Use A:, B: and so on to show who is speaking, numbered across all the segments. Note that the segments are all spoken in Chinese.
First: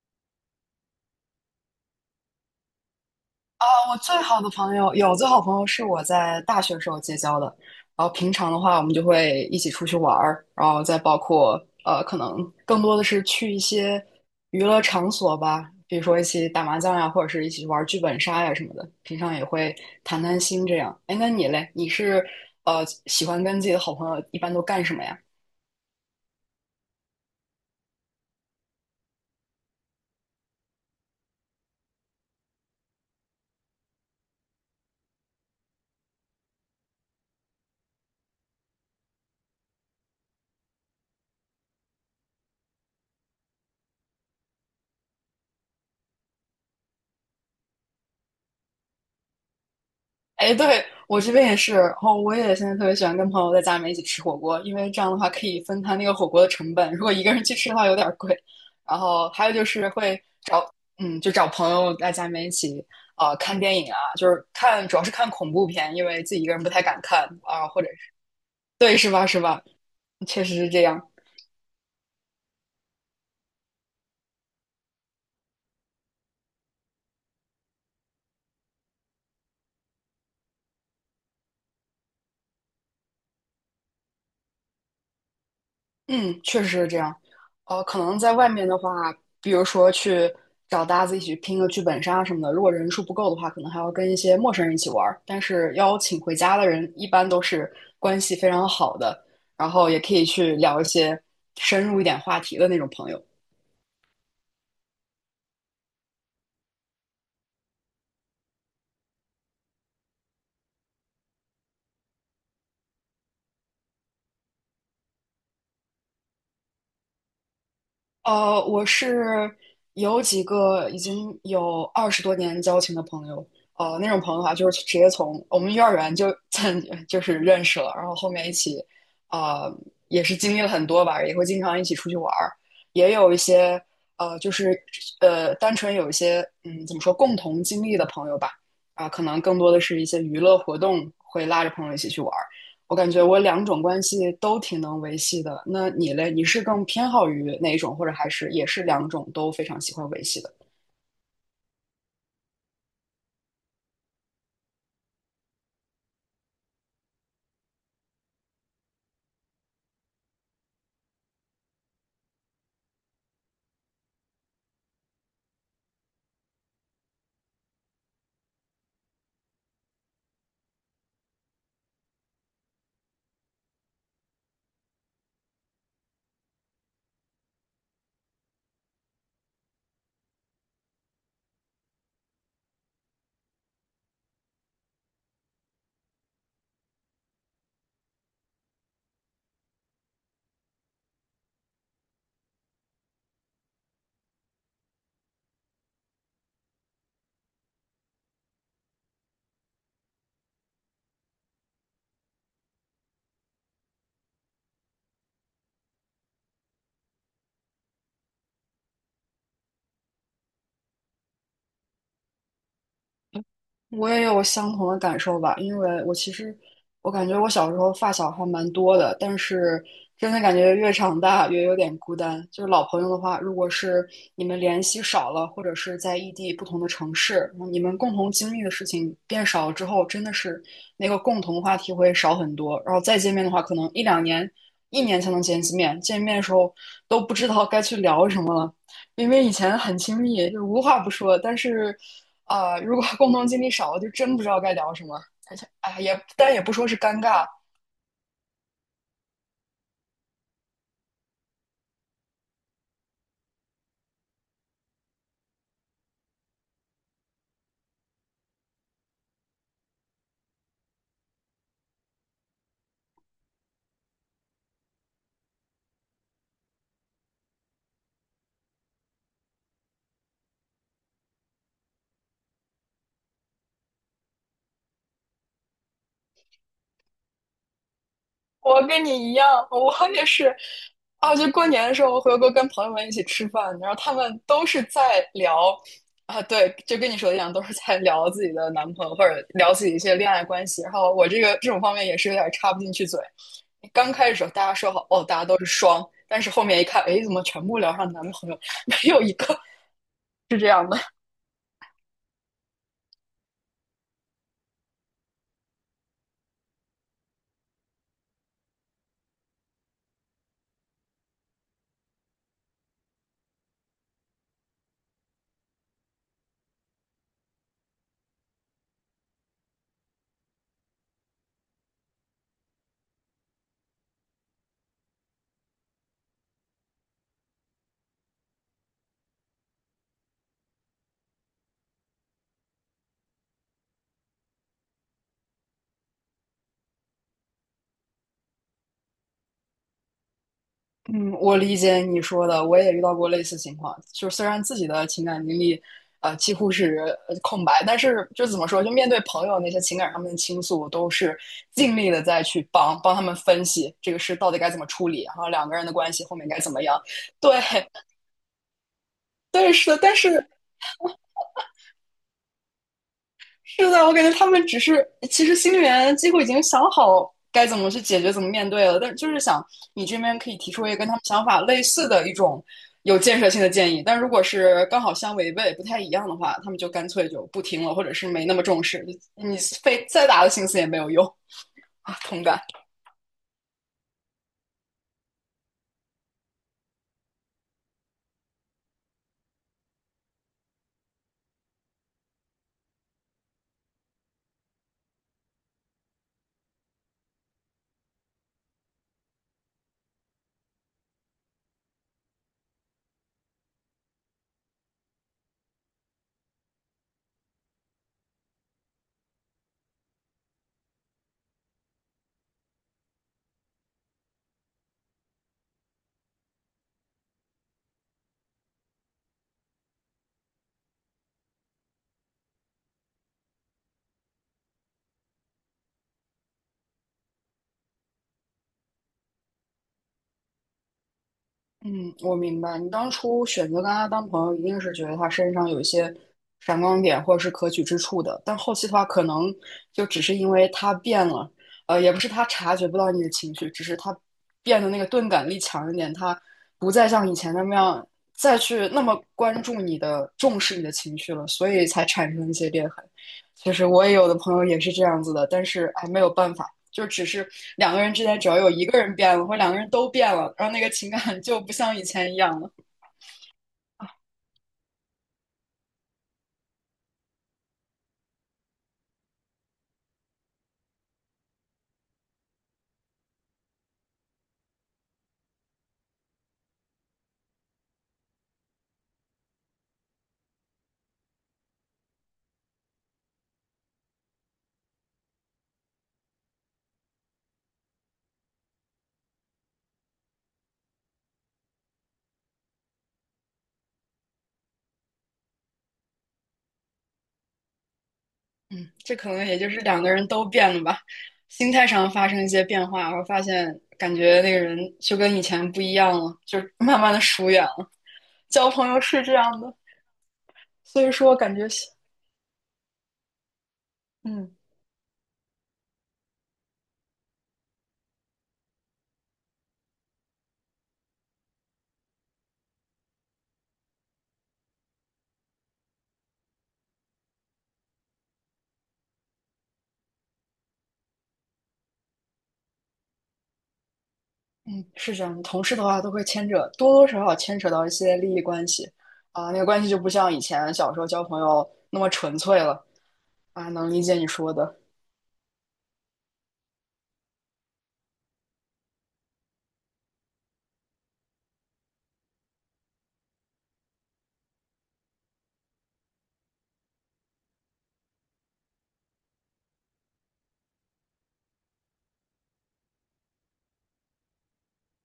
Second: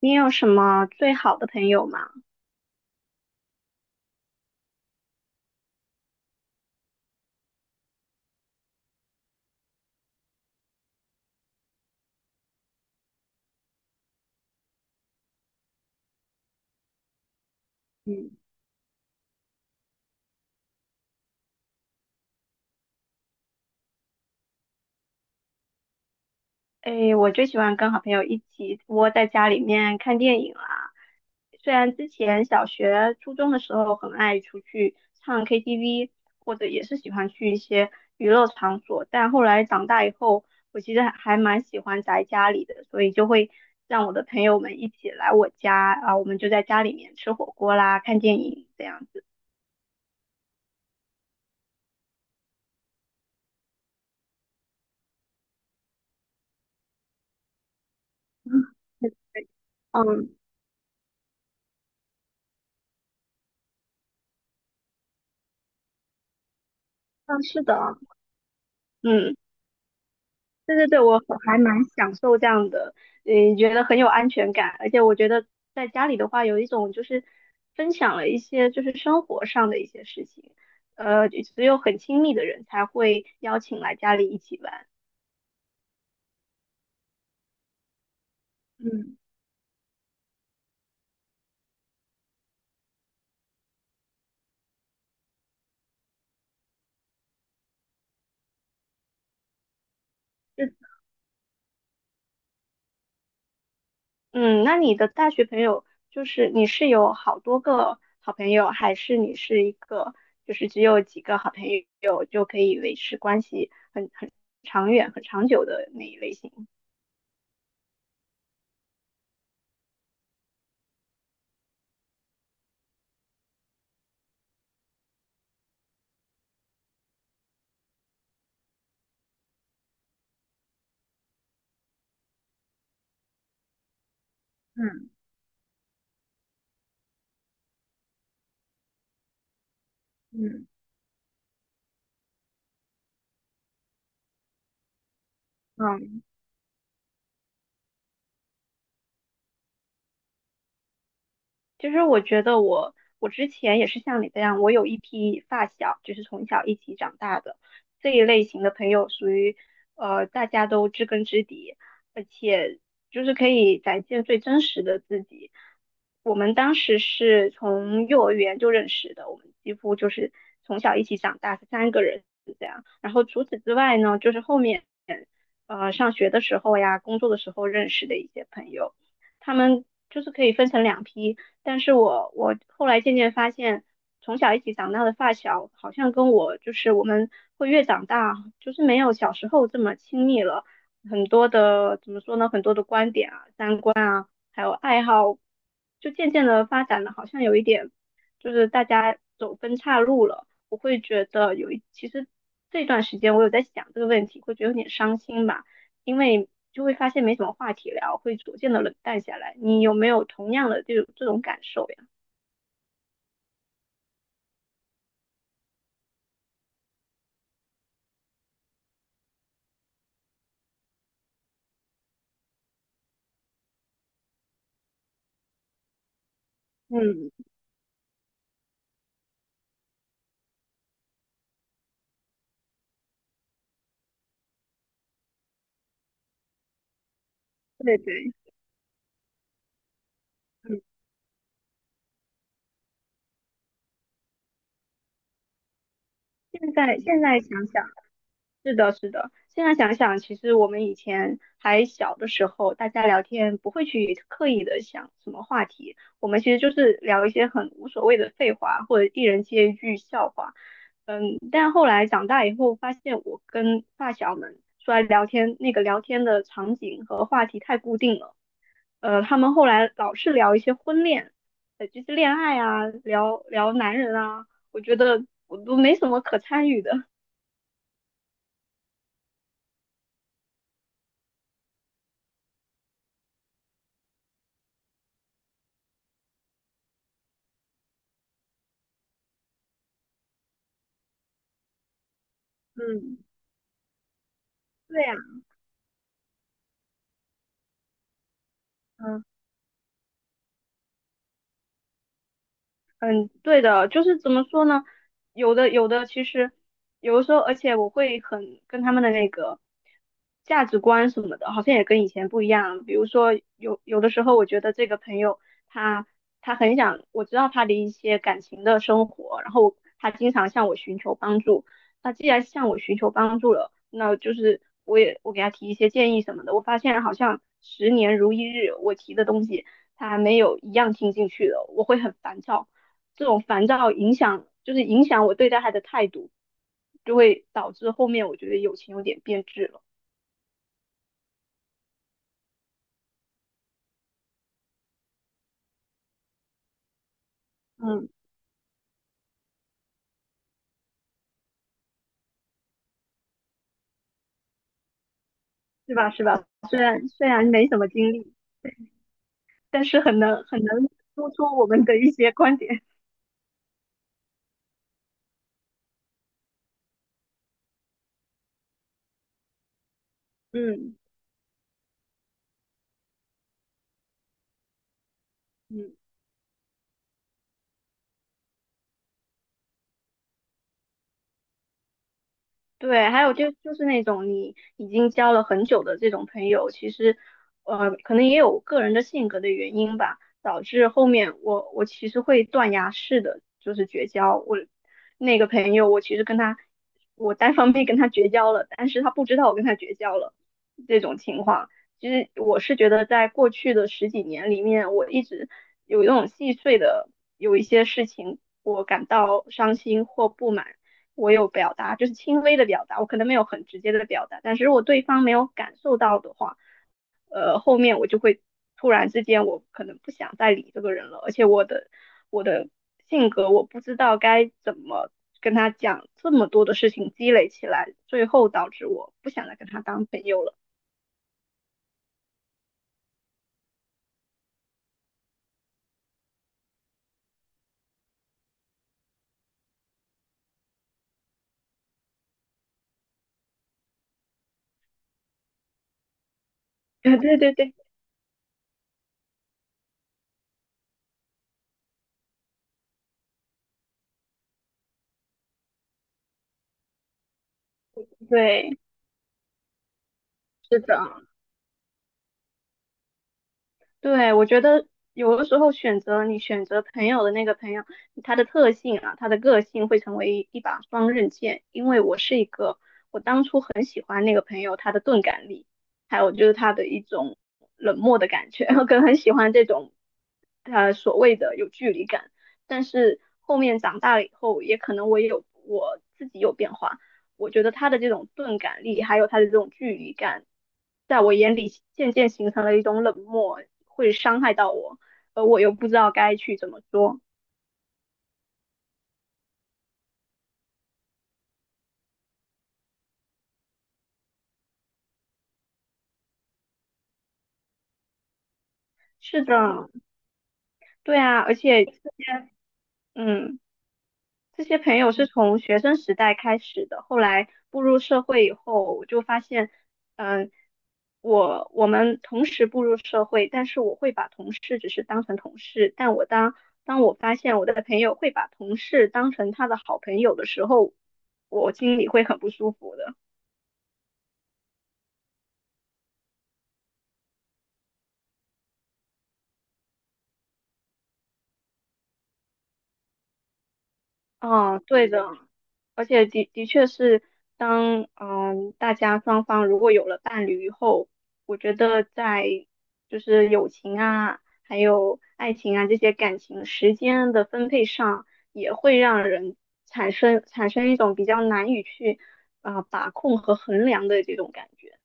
A: 你有什么最好的朋友吗？
B: 啊，我最好的朋友有最好朋友是我在大学时候结交的，然后平常的话，我们就会一起出去玩儿，然后再包括可能更多的是去一些娱乐场所吧，比如说一起打麻将呀，或者是一起玩剧本
A: 嗯，
B: 杀呀什么的。平常也会谈谈心这样。哎，那你嘞？你是喜欢跟自己的好朋友一般都干什么呀？
A: 诶，我最喜欢跟好朋友一起窝在家里面看电影啦。虽然之前小学、初中的时候很爱出去唱 KTV，或者也是喜欢去一些娱乐场所，但后来长大以后，我其实还蛮喜欢宅家里的，所以就会让我的朋友们一起来我家啊，我们就在家里面吃火锅啦、看电影这样子。
B: 哎，对，我这边也是，然后我也现在特别喜欢跟朋友在家里面一起吃火锅，因为这样的话可以分摊那个火锅的成本。如果一个人去吃的话有点儿贵，然后还有就是会
A: 嗯，
B: 找，嗯，就找朋友在家里面一起，看电影啊，就是看，主要是看恐怖片，因为自己一个人不太敢看
A: 嗯，是
B: 啊，
A: 的，
B: 或者是，对，是吧，
A: 嗯，
B: 是吧？确实是
A: 对
B: 这
A: 对
B: 样。
A: 对，我很还蛮享受这样的，嗯，觉得很有安全感，而且我觉得在家里的话，有一种就是分享了一些就是生活上的一些事情，只有很亲密的人才会邀请来家里一起玩。
B: 嗯，确实是这样。可能在外面的话，
A: 嗯，
B: 比如说去找搭子一起拼个剧本杀什么的，如果人数不够的话，可能还要跟一些陌生人一起玩儿。但是邀请回家的人一般都是关系非常好的，然后也可以去
A: 是，
B: 聊一些深入一点话题的那种朋友。
A: 嗯，那你的大学朋友就是你是有好多个好朋友，还是你是一个就是只有几个好朋友就可以维持关系很长远、很长久的那一类型？
B: 我是有几个已经有20多年交情的朋友，那种朋友的话，就是直接从我们幼儿园就 就是认识了，然后后面一起，呃，也是经历了很多吧，也会经常一起出去玩儿，也有一些呃，就是单纯有一些嗯，怎么说，共同经历的朋友吧，啊、可能更多的是一些娱乐
A: 嗯
B: 活动会拉着朋友一起去玩。我感觉我两种关系都挺能维系的。那你
A: 嗯，
B: 嘞？你是更偏好于哪一种，或者还是也是两种都非常喜欢维系的？
A: 其实我觉得我之前也是像你这样，我有一批发小，就是从小一起长大的这一类型的朋友，属于大家都知根知底，而且就是可以展现最真实的自己。我们当时是从幼儿园就认识的，我们几乎就是从小一起长大，3个人。然后除此之外呢，就是后面上学的时候呀，工作的时候认识的一些朋友，他们就是可以分成2批。但是我后来渐渐发现，从小一起长大的发小，好像跟我就是我们会越长大，就是没有小时候这么亲密了。很多的怎么说呢？很多的观点啊、三观啊，还有爱好，就渐渐的发展的，好像有一点就是大家走分岔路了。我会觉得有一，其实这段时间我有在想这个问题，会觉得有点伤心吧，因为就会发现没什么话题聊，会逐渐的冷淡下来。你有没有同样的这种感受呀？
B: 我也有相同的感受吧，因为我其实我感觉我小时候发小还蛮多的，但是真的感觉越长大越有点孤单。就是老朋友的话，如果是你们联系少了，或者是在异地不同的城
A: 嗯，
B: 市，你们共同经历的事情变少了之后，真的是那个共同话题会少很多。然后再见面的话，可能一两年、一年才能见一次面，见面的时候都不知道该去
A: 对
B: 聊
A: 对，
B: 什么了。因为以前很亲密，就无
A: 嗯，
B: 话不说，但是啊、如果共同经历少了，就真不知道该聊什么。而且，哎，也但也不
A: 现
B: 说是
A: 在
B: 尴
A: 现在
B: 尬，
A: 想想。是的，是的。现在想想，其实我们以前还小的时候，大家聊天不会去刻意的想什么话题，我们其实就是聊一些很无所谓的废话，或者一人接一句笑话。嗯，但后来长大以后，发现我跟发小们出来聊天，那个聊天的场景和话题太固定了。他们后来老是聊一些婚恋，就是恋爱啊，聊聊男人啊，我觉得我都没什么可参与的。
B: 我跟你一样，我也是。啊，就过年的时候，我回国跟朋友们一起吃饭，然后他们都是在聊啊，对，就跟你说的一样，都是在聊自己的男朋友或者聊自己一些恋爱关系。然后我这个这种方面也是有点插不进去嘴。
A: 嗯，
B: 刚开始的时候大家说
A: 对
B: 好
A: 呀，
B: 哦，大家都是双，但是后面一看，哎，怎么全部聊上男朋友，没有
A: 嗯。
B: 一个是这样的。
A: 嗯，对的，就是怎么说呢？有的，其实有的时候，而且我会很跟他们的那个价值观什么的，好像也跟以前不一样。比如说，有有的时候，我觉得这个朋友他他很想，我知道他的一些感情的生活，然后他经常向我寻求帮助。那既然向我寻求帮助了，那就是我也我给他提一些建议什么的。我发现好像十年如一日，我提的东西。他没有一样听进去的，我会很烦躁。这种烦躁影响，就是影响我对待他的态度，就会导致后面我觉得友情有点变质了。
B: 嗯，我理解你说的，我也遇到过类似情况。就是虽然自己的情感经历，几乎是空白，但
A: 嗯，
B: 是就怎么说，就面对朋友那些情感上面的倾诉，我都是尽力的再去帮他们分析这个事到底该怎么处理，然后两个人的
A: 是吧？
B: 关系
A: 是
B: 后
A: 吧？
B: 面该怎
A: 虽
B: 么样。
A: 然虽然
B: 对，
A: 没什么经历，
B: 对，
A: 但
B: 是的，
A: 是
B: 但
A: 很能
B: 是
A: 很能说出我们的一些观点。
B: 是的，我感觉他们只是，其实心里面几乎已经想好该怎么去解决、怎么面对了，但就是想你这边可 以提出一个
A: 嗯
B: 跟他们想法类似的一种有建设性的建议，但如果是刚好相违背、不
A: 嗯。
B: 太一样的话，他们就干脆就不听了，或者是没那么重视，你费再大的心思也没有用啊，同感。
A: 对，还有就是那种你已经交了很久的这种朋友，其实，可能也有个人的性格的原因吧，导致后面我其实会断崖式的就是绝交。我那个朋友，我其实跟他，我单方面跟他绝交了，但是他不知道我跟他绝交了这种情况。其实我是觉得，在过去的十几年里面，我一直有一种细碎的有一些事情，我感到伤心或不满。我有表达，就是轻微的表达，我可能没有很直接的表达，但是如果对方没有感受到的话，后面我就会突然之间，我可能不想再理这个人了，而且我的性格，我不知道该怎么跟他讲，这么多的事情积累起来，最后导致我不想再跟他当朋友了。
B: 嗯，我明白。你当初选择跟他当朋友，一定是觉得他身上有一些闪光点或者是可取之处的。但后期的话，可能就只是因为他变了，也不是他察觉不到你的情绪，只是他变得那个钝感力强一点，他不 再
A: 对
B: 像以
A: 对对
B: 前那么
A: 对，
B: 样再去那么关注你的、重视你的情绪了，所以才产生一些裂痕。其实我也有的朋友也是这样子的，但是哎，没有办法。就只是两个人之间，只要有
A: 对，
B: 一个人变了，或者两个人都变了，然后
A: 是
B: 那个
A: 的，
B: 情感就不像以前一样了。
A: 对，我觉得有的时候选择你选择朋友的那个朋友，他的特性啊，他的个性会成为一把双刃剑。因为我是一个很喜欢那个朋友他的钝感力，还有就是他的一种冷漠的感觉，我可能很喜欢这种所谓的有距离感。但是后面长大了以后，也可能我也有我自己有变化，我觉得他的这种钝感力，还有他的这种距离感，在我眼里渐渐形成了一种冷漠，会伤害到我，而我又不知道该去怎么说。
B: 嗯，这可能也就是两个人都变了吧，心态上发生一些变化，然后发现感觉那个人就跟以前不一样了，就慢慢的疏远了。交朋友是这
A: 是
B: 样的，
A: 的，
B: 所以
A: 对
B: 说
A: 啊，
B: 感
A: 而
B: 觉，
A: 且这些，嗯。
B: 嗯
A: 这些朋友是从学生时代开始的，后来步入社会以后，我就发现，嗯，我我们同时步入社会，但是我会把同事只是当成同事，但我当当我发现我的朋友会把同事当成他的好朋友的时候，我心里会很不舒服的。
B: 嗯，是这样的。同事的话都会牵扯，多多少少牵扯到一些利益关系啊，那个关系就不像以前小时候交朋友那么纯粹了啊，能理解你说的。
A: 嗯，对的，而且的确是当，嗯大家双方如果有了伴侣以后，我觉得在就是友情啊，还有爱情啊这些感情时间的分配上，产生一种比较难以去把控和衡量的这种感觉。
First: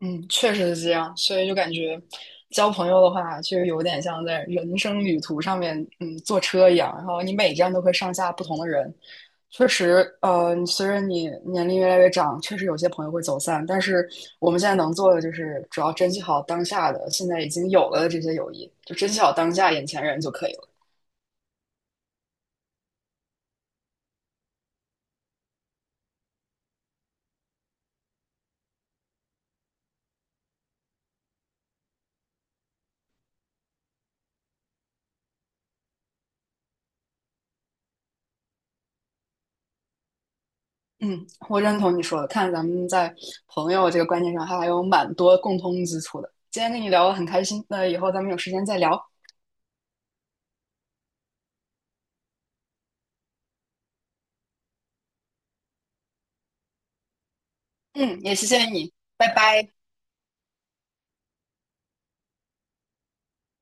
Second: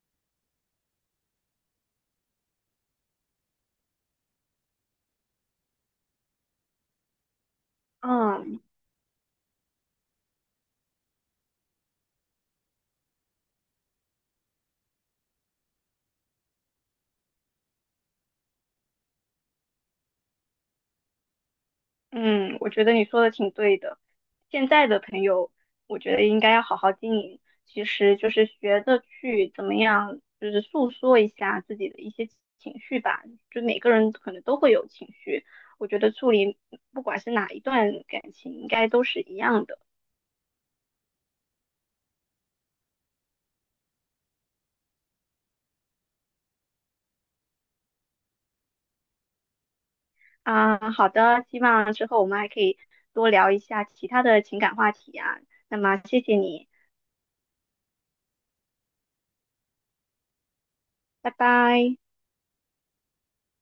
B: 嗯，确实是这样，所以就感觉交朋友的话，实有点像在人生旅途上面，嗯，坐车一样，然后你每站都会上下不同
A: 嗯，
B: 的人。确实，随着你年龄越来越长，确实有些朋友会走散，但是我们现在能做的就是主要珍惜好当下的，现在已经有了的这些友谊，就珍惜好当下眼前人就可以了。
A: 嗯，我觉得你说的挺对的。现在的朋友，我觉得应该要好好经营。其实就是学着去怎么样，就是诉说一下自己的一些情绪吧。就每个人可能都会有情绪，我觉得处理不管是哪一段感情，应该都是一样的。
B: 嗯，我认同你说的，看咱们在朋友这个观念上还有蛮多共通之处的。今天跟你聊得很开心，那以后咱们有时间再聊。
A: 啊，好的，希望之后我们还可以多聊一下其他的情感话题啊。那么谢谢你，
B: 嗯，也谢谢你，拜拜。
A: 拜拜。